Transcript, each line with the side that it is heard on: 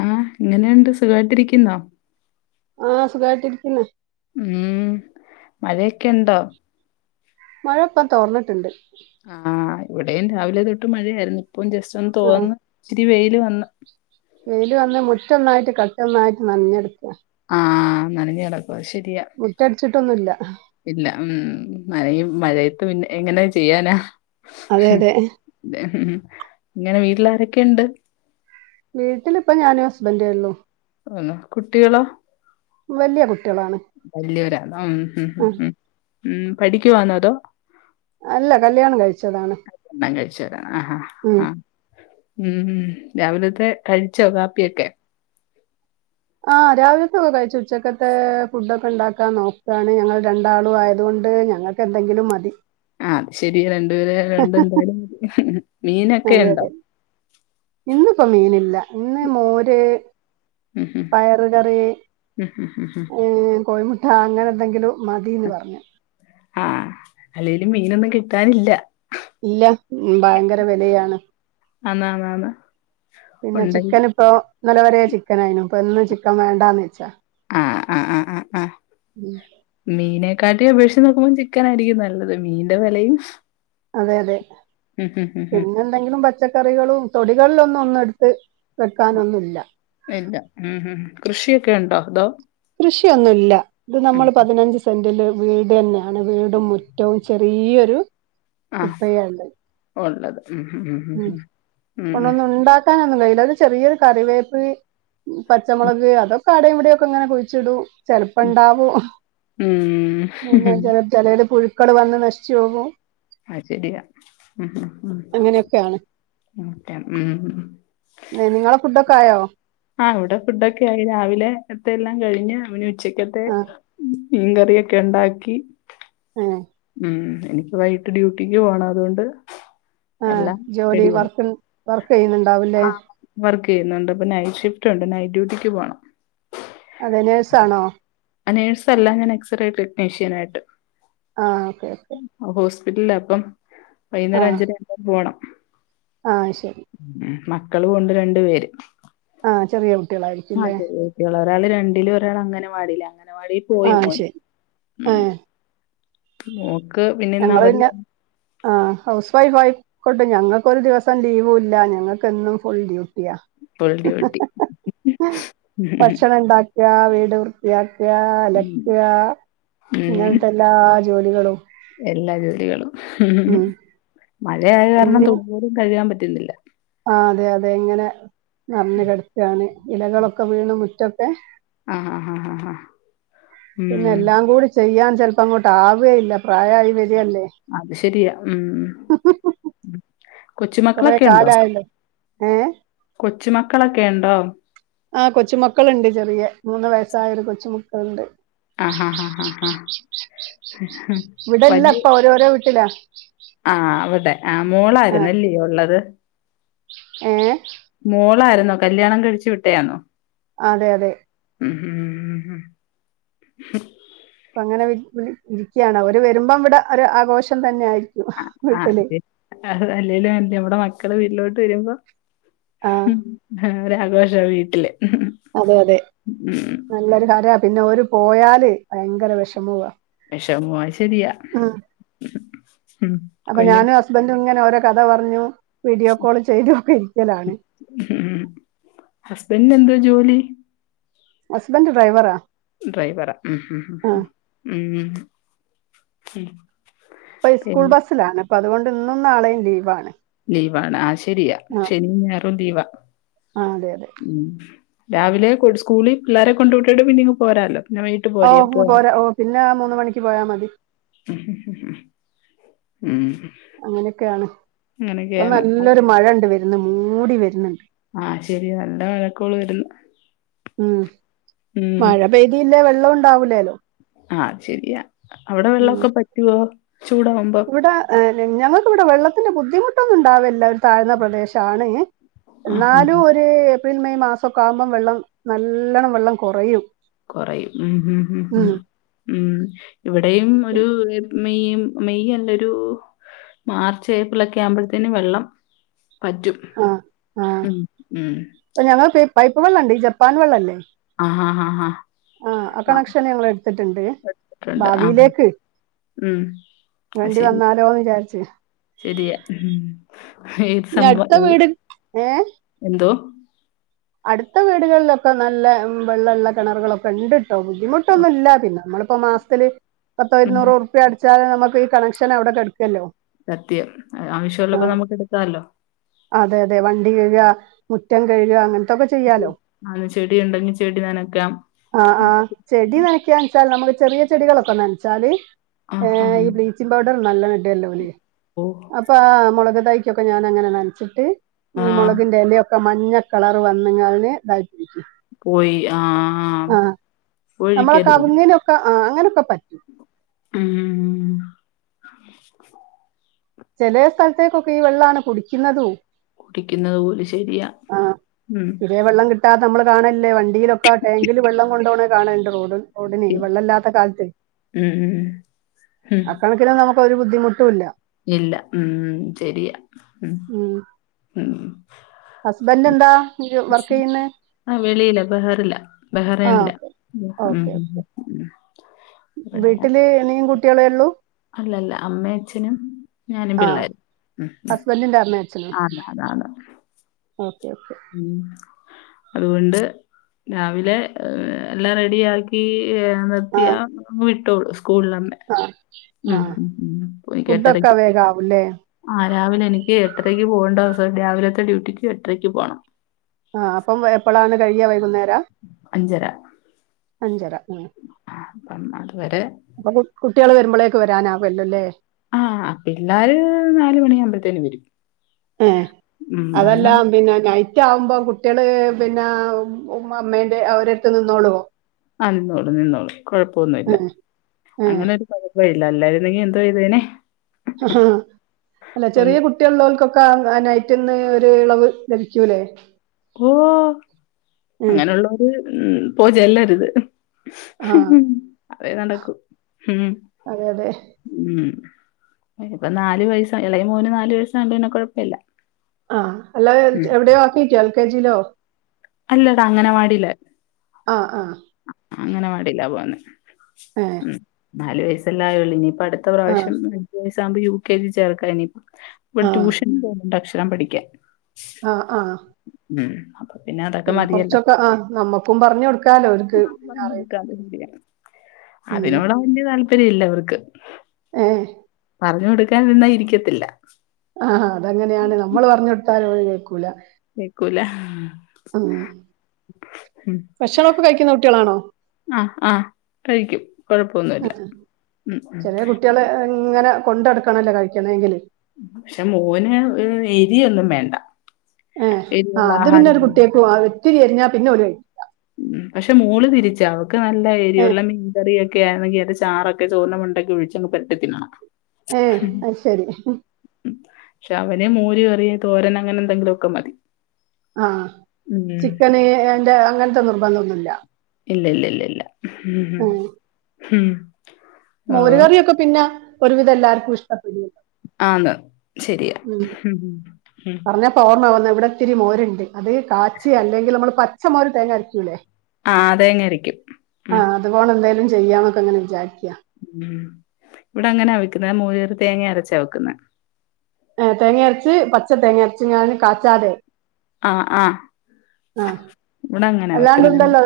left: ആ എങ്ങനെയുണ്ട് സുഖാ യിട്ടിരിക്കുന്നോ.
right: ആ സുഖായിട്ടി രിക്കിണ്.
left: ഉം മഴേ ക്കെ ണ്ടോ.
right: മഴ പ്പം തോർന്നിട്ടുണ്ട്.
left: ആഹ് ഇവിടെയും രാവിലെ തൊട്ട് മഴയായിരുന്നു. ഇപ്പം ജസ്റ്റ് ഒന്ന്
right: ആഹ്
left: തോർന്ന് ഇച്ചിരി വെയില് വന്നു.
right: വെയ്ൽ വന്ന് മുറ്റൊന്നായിട്ട് കട്ടൊന്നായിട്ട് നഞ്ഞെടുക്കുക.
left: ആഹ നനഞ്ഞ് കിടക്കുവ ശെരിയാ.
right: മുറ്റംടിച്ചിട്ടൊന്നുഇ ല്ല.
left: ഇല്ല ഉം മഴത്ത് പിന്നെ എങ്ങനെ ചെയ്യാനാ.
right: അതെ അതെ.
left: മ്മ് ഇങ്ങളെ വീട്ടില് ആരൊക്കെയുണ്ട്?
right: വീട്ടിലിപ്പം ഞാനു ഹസ്ബന്റേ ഉള്ളു
left: ന്നാ കുട്ടികളോ
right: വല്യ കുട്ടികളാണ്.
left: വലിയവരാ മ്മ് മ്മ്
right: ഉം
left: മ്മ് മ്മ് പഠിക്കുവാന്നോ അതോ?
right: അല്ല കല്യാണം കഴിച്ചതാണ്.
left: കല്യാണം കഴിച്ചവരാ ആഹ് ആഹ്
right: ഉം
left: ആഹ്‌ മ്മ് മ്മ് രാവിലത്തെ കഴിച്ചോ കാപ്പിയൊക്കെ
right: ആഹ് രാവിലത്തൊക്കെ കഴിച്ചു ഉച്ചക്കത്തെ ഫുഡ് ഒക്കെ ഉണ്ടാക്കാൻ നോക്കയാണ് ഞങ്ങൾ രണ്ടാളും ആയത് കൊണ്ട് ഞങ്ങൾ എന്തെങ്കിലും മതി
left: ആഹ് അത് ശെരി രണ്ട് പേര് ആയോണ്ട് എന്തായാലും മീനൊക്കെ
right: അതെ
left: ഉണ്ടോ
right: അതെ ഇന്നിപ്പോ മീനില്ല ഇന്ന് മോര്
left: ഹും, ഹും.
right: പയറ് കറി
left: ഹും, ഹും, ഹും, ഹും.
right: മ്മ് കോഴിമുട്ട അങ്ങനെ എന്തെങ്കിലും മതീന്ന് പറഞ്ഞു
left: ആഹ് അല്ലേലും മീനൊന്നും കിട്ടാനില്ല
right: ഇല്ല മ്മ് ഭയങ്കര വിലയാണ്
left: ആന്ന് ആന്ന് ആന്ന്
right: പിന്നെ ചിക്കൻ ഇപ്പൊ ഇന്നലെ വരെ ചിക്കൻ ആയിനു ഇപ്പൊ ഇന്ന് ചിക്കൻ വേണ്ടാന്ന് വെച്ചാ
left: ആഹ് ആഹ് ആഹ് ആഹ് ആഹ്
right: മ്മ്
left: മീനെക്കാട്ടി അപേക്ഷിച്ച് നോക്കുമ്പോ ചിക്കനായിരിക്കും നല്ലത് മീന്റെ വിലയും
right: അതെ അതെ
left: ഹും.
right: പിന്നെ എന്തെങ്കിലും പ പച്ചക്കറികളും തൊടികളിലൊന്നും ഒന്നും എടുത്ത് വെക്കാനൊന്നുല്ല.
left: ഇല്ല മ്മ് മ്മ് കൃഷിയൊക്കെ ഉണ്ടോ അതോ?
right: കൃഷിയൊന്നുല്ല ഇത്
left: ഉം.
right: നമ്മള് പതിനഞ്ച് സെന്റില് വീട് തന്നെയാണ് വീടും മുറ്റവും ചെ ഈയൊരു
left: ആഹ് ഉള്ളത് മ്മ് മ്മ് മ്മ് മ്മ് മ്മ്.
right: വക്കാനൊന്നും കഴിയില്ല അത് ഒരു ചെറിയൊരു കറിവേപ്പ് പച്ചമുളക് അതൊ ആടയും ഇവിടെ ഒക്കെ ഇങ്ങനെ കുഴിച്ചിടൂ ചെലപ്പം ഇണ്ടാവും
left: ഉം.
right: പിന്നെ
left: ഉം.
right: ചെല ചെലയിൽ പുഴുക്കൾ വന്ന് നശിച്ചു പോകും
left: ആഹ് ശരിയാ ഉം ഉം
right: അങ്ങനെയൊക്കെയാണ്
left: ഉം
right: ഏഹ് നിങ്ങളെ ഫുഡ്ഡൊക്കെ ആയോ?
left: ആഹ് ഇവിടെ ഫുഡൊക്കെ ആയി രാവിലെത്തെ എല്ലാം കഴിഞ്ഞ് ഇനി ഉച്ചക്കത്തെ
right: ആ
left: മീൻകറിയൊക്കെ ഉണ്ടാക്കി
right: ഏഹ്
left: മ്മ് എനിക്ക് വൈകീട്ട് ഡ്യൂട്ടിക്ക് പോണം അതുകൊണ്ട്
right: ആ
left: എല്ലാം
right: ജോലി
left: റെഡിയായി
right: വർക്ക് വർക്ക്
left: ആ
right: ചെയ്യുന്നുണ്ടാവല്ലേ
left: വർക്ക് ചെയ്യുന്നുണ്ട് ഇപ്പൊ നൈറ്റ് ഷിഫ്റ്റ് ഉണ്ട് നൈറ്റ് ഡ്യൂട്ടിക്ക് പോണം
right: അതെ നേഴ്സാണോ
left: ആഹ് നഴ്സല്ല ഞാൻ എക്സ്റേ ടെക്നീഷ്യൻ ആയിട്ട്.
right: ആഹ് ഓക്കേ ഓക്കെ
left: ആഹ് ഹോസ്പിറ്റല് അപ്പം വൈകുന്നേരം
right: ആഹ്
left: അഞ്ചര ആവുമ്പം പോണം
right: ആഹ് ശരി
left: മ്മ് മക്കളു ഉണ്ട് രണ്ടു പേര്
right: ആഹ് ചെറിയ കു
left: ആഹ് ചെറിയ കുട്ടികളാ ഒരാൾ രണ്ടിലും ഒരാൾ അംഗനവാടിയിലാ അങ്ങനവാടിൽ പോയി
right: ആഹ്
left: മോൻ
right: ശരി
left: ഉം
right: ഏഹ്
left: മോക്ക് പിന്നെ ഇന്ന്
right: ഞങ്ങള് പിന്നെ
left: അവധിയാണ്.
right: ആഹ് ഹൗസ് വൈഫ് ആയിക്കോട്ട് ഞങ്ങൾക്കൊരു ദിവസം ലീവ് ഇല്ല ഞങ്ങൾക്കും എന്നും ഫുൾ ഡ്യൂട്ടി അതെയാ
left: ഫുൾ
right: ഹ
left: ഡ്യൂട്ടി
right: ഹ ഹ ഭക്ഷണം ഇണ്ടാ വീട് വൃത്തിയാക്ക
left: ഉം
right: അലക്കാ
left: ഉം
right: ഇങ്ങനത്തെ എല്ലാ ജോലികളും
left: എല്ലാ ജോലികളും
right: ഉം
left: മഴയായ കാരണം
right: ഇനി
left: തുണിപോലും കഴുകാൻ പറ്റുന്നില്ല
right: ആഹ് അതെ അതെ ഇങ്ങനെ നിറഞ്ഞ് കിടക്കാണ് ഇലകളൊക്കെ വീണ് മുറ്റൊക്കെ
left: ആഹ് ആഹ് ആഹ് ആഹ് ആഹ് ഉം
right: പിന്നെല്ലാം കൂടി ചെയ്യാൻ ചെലപ്പങ്ങോട്ട് ആവേയില്ല പ്രായായി വെരല്ലേ?
left: അത് ശെരിയാ ഉം
right: ഹ ഹ ഹ ഹ കൊറേ
left: കൊച്ചുമക്കളൊക്കെ
right: കാലായില്ലോ ഏഹ്
left: കൊച്ച്മക്കളെക്കെ എണ്ടോ
right: ആ കൊച്ചുമക്കള്ണ്ട് ചെറിയ മൂന്ന് വയസ്സായൊരു കൊച്ചുമക്കളുണ്ട്.
left: ആഹാ ഹാ ഹാ ഹാ ഹാ ഹ
right: ഇവിടെല്ല ഇപ്പൊ ഓരോരോ വീട്ടിലാ
left: ആഹ് അവ്ടെ ആഹ് മോളായിരുന്നല്ലേ ഉള്ളത്
right: ഏഹ്
left: മോളായിരുന്നോ കല്യാണം കഴിച്ച് വിട്ടയാണോ
right: അതെ അതെ
left: ഉം ഉ ഉ ഉ മ്
right: ഇപ്പങ്ങനെ വെെൽ ല് ഇരിക്കിയാണ വര് വരുമ്പം ഇവിടെ ഒര്ആഘോഷം തന്നെയായിരി
left: ആ ആ അതെ അല്ലേലും അങ്ങനെല്ലേ ഇവടെ മക്കള് വീട്ടിലോട്ട് വരുമ്പോ
right: ആ
left: മ് ആ ഒരു ആഘോഷാ വീട്ടില്.
right: അതെ അതെ
left: ഉം
right: നല്ലൊരു കാര്യാ പിന്നെ ഓര് പോയാല് ഭയങ്കര വെഷമുവാ
left: വെഷമോവും അഹ് ശെരിയാ മ്
right: അപ്പൊ ഞാനും ഹസ്ബൻഡും ഇങ്ങനെ ഓരോ കഥ പറഞ്ഞ് വീഡിയോ കോള് ചെയ്തും ഒക്കെ ഇരിക്കലാണ്
left: ഉം ഹസ്ബൻഡന് എന്തോ ജോലി?
right: ഹസ്ബെന്റ് ഡ്രൈവറാ
left: ഡ്രൈവറാ ഉം ഉം ഉം
right: ആ
left: ഉം ഉം ഉം
right: ഇപ്പൊ സ്കൂൾ ബസ്സിലാണ് ഇപ്പൊ അതുകൊണ്ട് ഇന്നും നാളെയും ലീവാണ്
left: ലീവാണ് ആഹ് ശരിയാ ശനിയും ഞായറും ലീവാ
right: ആഹ് അതെ അതെ
left: ഉം രാവിലെ സ്കൂളി പിള്ളേരെ കൊണ്ട് വിട്ടീട്ട് പിന്നിങ്ങ് പോരാല്ലോ പിന്നെ വൈ
right: ഓഹോ പോരാ ഓഹ് പിന്നെ ആ മൂന്ന് മണിക്ക് പോയാ മതി
left: ഹു ഹു ഹു ഹു ഉം ഹ്
right: അങ്ങനെയൊക്കെയാണ് ഇപ്പൊ
left: അ-
right: നല്ലൊരു മഴ ഇണ്ട് വെര്ന്ന് മൂടി വെര്ന്ന്ണ്ട്
left: ആഹ് ശെരി നല്ല മഴക്കോള് വെര്ന്ന് ഉം
right: പേദിയില്ലേ വെള്ളം ഉണ്ടാവൂലെലോ
left: ആഹ് അത്ശെരിയാ അവിടെ
right: ഉം
left: വെള്ളവൊക്കെ പറ്റുവോ ചൂടാവുമ്പോ?
right: ഏഹ് ഞങ് ഞങ്ങൾക്ക്വ്ടെ വെള്ളത്തിന്റെ ബുദ്ധിമുട്ടൊന്നും ഉണ്ടാവലില്ല താഴ്ന്ന പ്രദേശാണ്
left: ആ ആ
right: എന്നാലും ഒര് ഏപ്രിൽ മെയ് മാസൊക്കെ ആകുമ്പം വെള്ളം നല്ലണം വെള്ളം കൊറയും.
left: കൊറയും മ് മ് മ് ഇവിടെയും ഒരു മെയും മെയ്യെല്ലെരു മാർച്ച് ഏപ്രിൽ ഒക്കെ ആവുമ്പഴ് ത്തേന് വെള്ളം പറ്റും ഉം ഉം
right: ഞങ്ങൾക്ക് പൈപ്പ് വെള്ളണ്ട് ഈ ജപ്പാൻ വെള്ളല്ലേ
left: ആഹാഹാഹാ!
right: ആഹാ ആ കണക്ഷന് ഞങ്ങളെടുത്തിട്ട്ണ്ട്
left: കേട്ടിട്ടുണ്ട്. ആ.
right: ഭാവിയിലേക്ക്
left: ഉം.
right: വേണ്ടി വന്നാലോ വിചാരിച്ച്
left: ശെരിയ ഉം ഏഹ്
right: ഇനി
left: സംഭ
right: അടുത്ത
left: ഏഹ്
right: വീട്
left: എന്തോ
right: അട്ത്ത വീടുകള്ലൊക്കെ നല്ല ഉം വെള്ളള്ള കെണറ്കളൊക്കെ ഇണ്ട് ട്ടൊ ബുദ്ധിമുട്ടൊന്നുല്ല പിന്നെ നമ്മള്പ്പോ മാസത്തില് പത്തോ
left: ഉം.
right: ഇരുന്നൂറാ റുപ്യ അട ഉച്ചായാ നമക്ക് ഈ കണക്ഷന് അവടെ കെട്ക്കുല്ലോ
left: സത്യം ആവശ്യം ഉള്ളപ്പോ നമുക്ക് എട്ക്കാല്ലോ
right: അതെ അതെ വണ്ടി കെഴ്ക മുറ്റം കെഴ്ക അങ്ങനെ
left: [unintelligible] ചെടി ഇണ്ടെങ്കി ചെടി നനക്കാം
right: ആഹ് ആഹ്
left: [unintelligible]
right: ചെടി നനക്കാണ്ച്ചാൽ നമ്മള് ചെറിയ ചെടികളൊക്കെ നനച്ചാല്
left: ആഹാ!
right: ഏഹ് ഈ ബ്ലീ ബ്ലീച്ചിങ്ങ്പൗഡർ നല്ലണം ഇടൊല്ലോല്
left: ഓ!
right: അപ്പാ മൊളക് തൈക്കൊക്കെ ഞാനങ്ങനെ നൻച്ചിട്ട്
left: ആ
right: ഈ മൊളകിന്റെ എലയൊക്കെ മഞ്ഞ കളർ വന്ന്ങ്ങാഞ് ഇതാക്കിക്കി.
left: പോയി ആഹ് ആഹ്
right: നമ്മളെ
left: പോഴിക്കരുത്.
right: കവുങ്ങിനൊക്കെ ആ അങ്ങനൊക്കെ പറ്റും.
left: ഉം
right: ചെലെ സ്ഥലത്തേക്കൊക്കെ ഈ വെള്ളാണ് കുടിക്കുന്നതും
left: കുടിക്കുന്നത് പോലു ശരിയാ ഉം
right: ഇതേ വെള്ളം കിട്ടാതമ്മള് കാണലില്ലേ വണ്ടിയിലൊക്കെ ടാങ്കില് വെള്ളം കൊണ്ടോണ കാണാലുണ്ട് റോഡിൽ. ടില് ഈ വെള്ളില്ലാത്ത കാലത്ത്
left: ഉം ഉം ഉം
right: അക്കണക്കിന് നമുക്കൊരു ബുദ്ധിമുട്ടുല്ല.
left: ഇല്ല ഉം ശരിയാ ഉം.
right: ഉം.
left: ഉം.
right: ഹസ്ബൻഡ്ന്താ ജോ വർക്ക് ചെയ്യ്ന്നേ?
left: ആഹ്. വെളിയിലാ ബഹറിലാ.
right: ആ
left: ബഹറയിനിലാ.
right: ഓക്കെ
left: ഉം.
right: ഓക്കെ
left: ഉം. ഇവിടെ
right: വീട്ടില് നീയും കുട്ടികളും ഒള്ളൂ?
left: അല്ലല്ല അമ്മയുച്ഛനും ഞാനും പിള്ളേരും.
right: ഹസ്ബന്റിന്റെ അമ്മേ?
left: ആന്നാന്നാന്ന്‌.
right: Okay okay.
left: ഉം. അതുകൊണ്ട് രാവിലെ എല്ലാം റെഡി ആക്കി ഏ ത്തിയ വിട്ടോള്ളൂ സ്കൂളിലെന്നെ.
right: ആഹ് ആഹ്
left: എനിക്ക്
right: ഫുഡൊക്കെ
left: എട്ടരക്ക്
right: വേഗാവുല്ലേ?
left: ആ രാവിലെ എനിക്ക് എട്ടരയ്ക്ക് പോകേണ്ട ദേവസം രാവിലത്തെ ഡ്യൂട്ടിക്ക് എട്ടരയ്ക്ക് പോകണം.
right: ആഹ്. അപ്പം എപ്പളാണ് കഴിയ വൈകുന്നേരാ?
left: അഞ്ചര
right: ഉം.
left: അപ്പം അതുവരെ
right: അപ്പൊ കുട്ടികൾ വരുമ്പോളേക്ക് വരാനാവുവല്ലോല്ലേ?
left: ആഹ് പിള്ളേർ നാല് മണിയാവുമ്പോഴത്തേന് വരും.
right: ഏഹ്.
left: ഉം വന്ന
right: അതെല്ലാ പിന്നെ നൈ റ്റാവുമ്പോ കുട്ടികള് പിന്നെ ഉം ഉമ്മാമ്മന്റെ അവരെടുത്ത് നിന്നോളുവോ?
left: ആഹ്. നിന്നോളും നിന്നോളും കൊഴപ്പൊന്നുല്ല
right: ഏഹ്
left: അങ്ങനൊ രു കുഴപ്പോമില്ല അല്ലാരുന്നെങ്കി എന്തു ചെയ്തേനെ?
right: അല്ല ചെറിയ
left: ഒന്ന്
right: കുട്ട് കുട്ടിയുള്ളോൽ ക്കൊക്കെ ആ നെറ്റിന്ന് ഒരു ഇളവ് ലഭിക്കൂല്ലേ?
left: ഓ
right: ഏഹ്
left: അങ്ങനുള്ളോര് ഉം പോയി ചെല്ലരുത്.
right: ആ
left: മ് അതെ നടക്കു. ഉം.
right: അതെ അതെ
left: ഉം ഇനിപ്പൊ നാല് വയസാ ഇളയ മോന് നാല് വയസായോണ്ടു പിന്നെ കുഴപ്പില്ല.
right: ആഹ് എല്ലാ എൽ എവിടെയോ ആക്കിക്കൊ എൽ കെ ജിയിലോ?
left: അല്ലടാ അങ്ങനവാടിയ്ല്
right: ആഹ് ആഹ്
left: അ അംഗൻവാടിലാ പോന്നെ
right: ഏഹ്
left: ഉം. നാലു വയസ്സല്ലെ ആയ്ള്ളൂ ഇനിപ്പ അടുത് ത്ത
right: ആ
left: പ്രാവശ്യം അഞ്ചു വയസാകുമ്പോ യു കെ ജിൽ ചേർക്കാ ഇനി ഇപ്പം ഇവിടെ
right: ആ
left: ട്യൂഷനും പോകുന്നുണ്ട് അക്ഷരം പഠിക്കാൻ.
right: ആഹ് ആഹ്.
left: ഉം അതെ. പിന്നെ അതൊക്കെ മതിയല്ലോ?
right: ആ നമ്മക്കും പറഞ്ഞു കൊടുക്കാലോ അവർക്ക് പിന്നെ അറിയുന്നത് ഉം
left: അതിനോട് വല്യ താല്പര്യില്ലവർക്ക്.
right: ഏഹ്
left: പറഞ്ഞു കൊടുക്കാൻ നിന്ന ഇരിക്കത്തില്ല.
right: ആഹ്. അതങ്ങനെയാണ്. നമ്മള് പറഞ്ഞ് കൊടുത്താൽ ഓല് കേൾക്കൂല.
left: കേക്കൂല.
right: ആഹ്.
left: ഉം
right: ഭക്ഷണൊക്കെ കഴിക്കുന്ന കുട്ടികളാണോ?
left: ആഹ് ആഹ കഴിക്കും.
right: ആ
left: കൊഴപ്പൊന്നുല്ല ഉം
right: ചെറിയ കുട്ടികളെ ഇങ്ങനെ കൊണ്ടടുക്കണല്ലോ കഴിക്കണെങ്കിൽ
left: പക്ഷെ മോന് എരിയൊന്നും വേണ്ട
right: ഏഹ്
left: എരിവുള്ള
right: ആഹ് അത് പിന്നെ ഒരു
left: ആഹാരൊന്നും
right: കുട്ടിയെ പോ ഒത്തി ചരിഞ്ഞാ പിന്നെ ഓല് കഴി
left: ഉം പക്ഷെ മോള് തിരിച്ച അവക്ക് നല്ല
right: ഏ
left: ഏരിവുള്ള മീൻ ചെറിയൊക്കെ ആണങ്കി അതൊകെചോറൊക്കെ ചോറിന്റെമണ്ടക്ക ഒഴിച്ച്ങ് പെരട്ടിത്തിന്നണം
right: ഏ അയ് ശരി
left: ഉം, പക്ഷെ അവനെ മോര് കറി, തോരൻ അങ്ങനെ എന്തെങ്കിലു ഒക്കെ മതി
right: ആഹ്
left: ഉം
right: ചിക്കന് എന്റെ അങ്ങനത്തെ നിർബന്ധംന്നുംല്ല
left: ഇല്ല ല്ല ല്ല ഇല്ല ഉം ഉം ഓ
right: മോരുകറിയൊക്കെ പിന്നാ ഒരുവിധം എല്ലാവർക്കും ഇഷ്ടപ്പെടു
left: ആന്നാ ശരിയാ
right: ഓർമ്മവന്ന ഇവിടെ ഇത്തിരി മോരുണ്ട് അത് കാച്ചി അല്ലെങ്കിൽ നമ്മൾ പച്ച മോര് തേങ്ങ അരക്കൂല്ലേ
left: ആഹ് അതെങ്ങെയിരിക്കും ഉം
right: അതുപോണ എന്തേലും ചെയ്യാന്നൊക്കെ അങ്ങനെ വിചാരിക്കാ
left: ഉം ഇവിടെ അങ്ങനാ വെക്കുന്നെ മോര്‌ കറി തേങ്ങ അരച്ചാ വെക്കുന്നെ
right: തേങ്ങ അരച്ച് പച്ച തേങ്ങ അരച്ച ഞാന് കാച്ചാതെ
left: ആഹ് ആഹ്
right: ആഹ് അല്ലാണ്ട് ഇണ്ടല്ലോ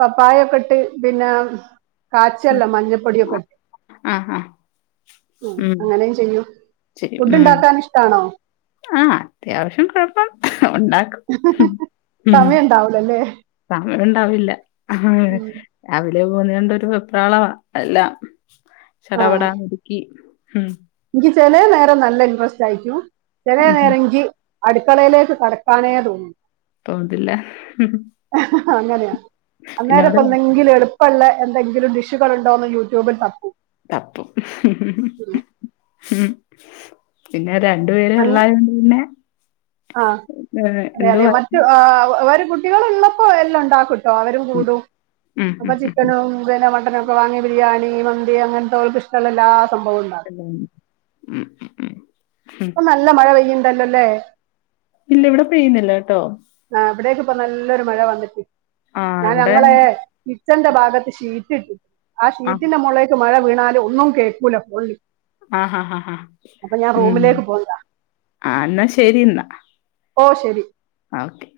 right: പപ്പായൊക്കെ ഇട്ട് പിന്നാ കാച്ചല്ല മഞ്ഞപ്പൊടിയൊക്കെട്ട
left: ആ ആ
right: ഉ അങ്ങനെയയും ചെയ്യൂ
left: ചെയും.
right: ഫുഡ്
left: ഉം
right: ഉണ്ടാക്കാൻ ഇഷ്ടാണോ
left: ആ അത്യാവശ്യം കൊഴപ്പം ഉണ്ടാക്കും ഉം
right: ആവുലല്ലേ
left: സമയണ്ടാവില്ല രാവിലെ പോന്നെണ്ടരു വെപ്രാളവാ എല്ലാം ചടപടാൻ ഇടുക്കി ഉം
right: ൻക്ക് ചെലെ നേര നല്ല ഇൻട്രസ്റ്റ് ആയിരിക്കു ചെല
left: ഉം.
right: നേര ൻക്ക് അടുക്കളയിലേക്ക്കടക്കാനേ തോന്നില്
left: തോന്നത്തില്ല
right: അങ്ങനെയാ അന്നേരപ്പന്തെങ്കിലും എളു- - ഇപ്പള്ള എന്തെങ്കിലും ഡിഷുകൾ ഉണ്ടോ എന്ന് യൂട്യൂബിൽ തപ്പും
left: തപ്പും.
right: ഉം.
left: പിന്നെ രണ്ടുപേര ഒള്ളായിര പിന്നെ
right: ആഹ്
left: ഏഹ്
right: അതെ അതെ
left: എന്തുവാ
right: മറ്റ വ കുട്ടികൾ ഉള്ളപ്പോ എല്ലാം ഉണ്ടകു ചോവരും കൂടും
left: ഉം.
right: അപ്പൊ
left: ഉം.
right: ചിക്കനും പിന്നെ മട്ടനും പ്പോ വാങ്ങിയ ബിരിയാണി, മന്തി അങ്ങനത്തെവർക്ക ഇഷ്ടള്ള എല്ലാ സംഭവും ഉണ്ടാകും
left: ഉം
right: പ്പോ നല്ല മഴ പെയ്യണ്ടല്ലോല്ലേ?
left: ഇല്ല ഇവിടെ പെയ്യുന്നില്ല ട്ടോ
right: ആഹ് ഇവിടേക്ക് ഇപ്പ നല്ലൊരു മഴ വന്നിക്ക്
left: ആഹ്
right: ഞാൻ
left: ഇവിടെ
right: ഞങ്ങളേ കിച്ചന്റെ ഭാഗത്ത് ഷീറ്റ് ഇട്ട്. ആ
left: ആഹ്.
right: ഷീറ്റിന്റെ മുളേക്ക് മഴ വീണാലും ഒന്നും കേൾക്കൂല
left: ആഹ് ഹാ ഹാ ഹാ
right: അപ്പൊ ഞാൻ
left: ഉം
right: റൂമിലേക്ക് പോകണ്ട
left: ആഹ് എന്നാ ശരി ന്നാ
right: ഓഹ് ശരി
left: ആ ഓക്കെ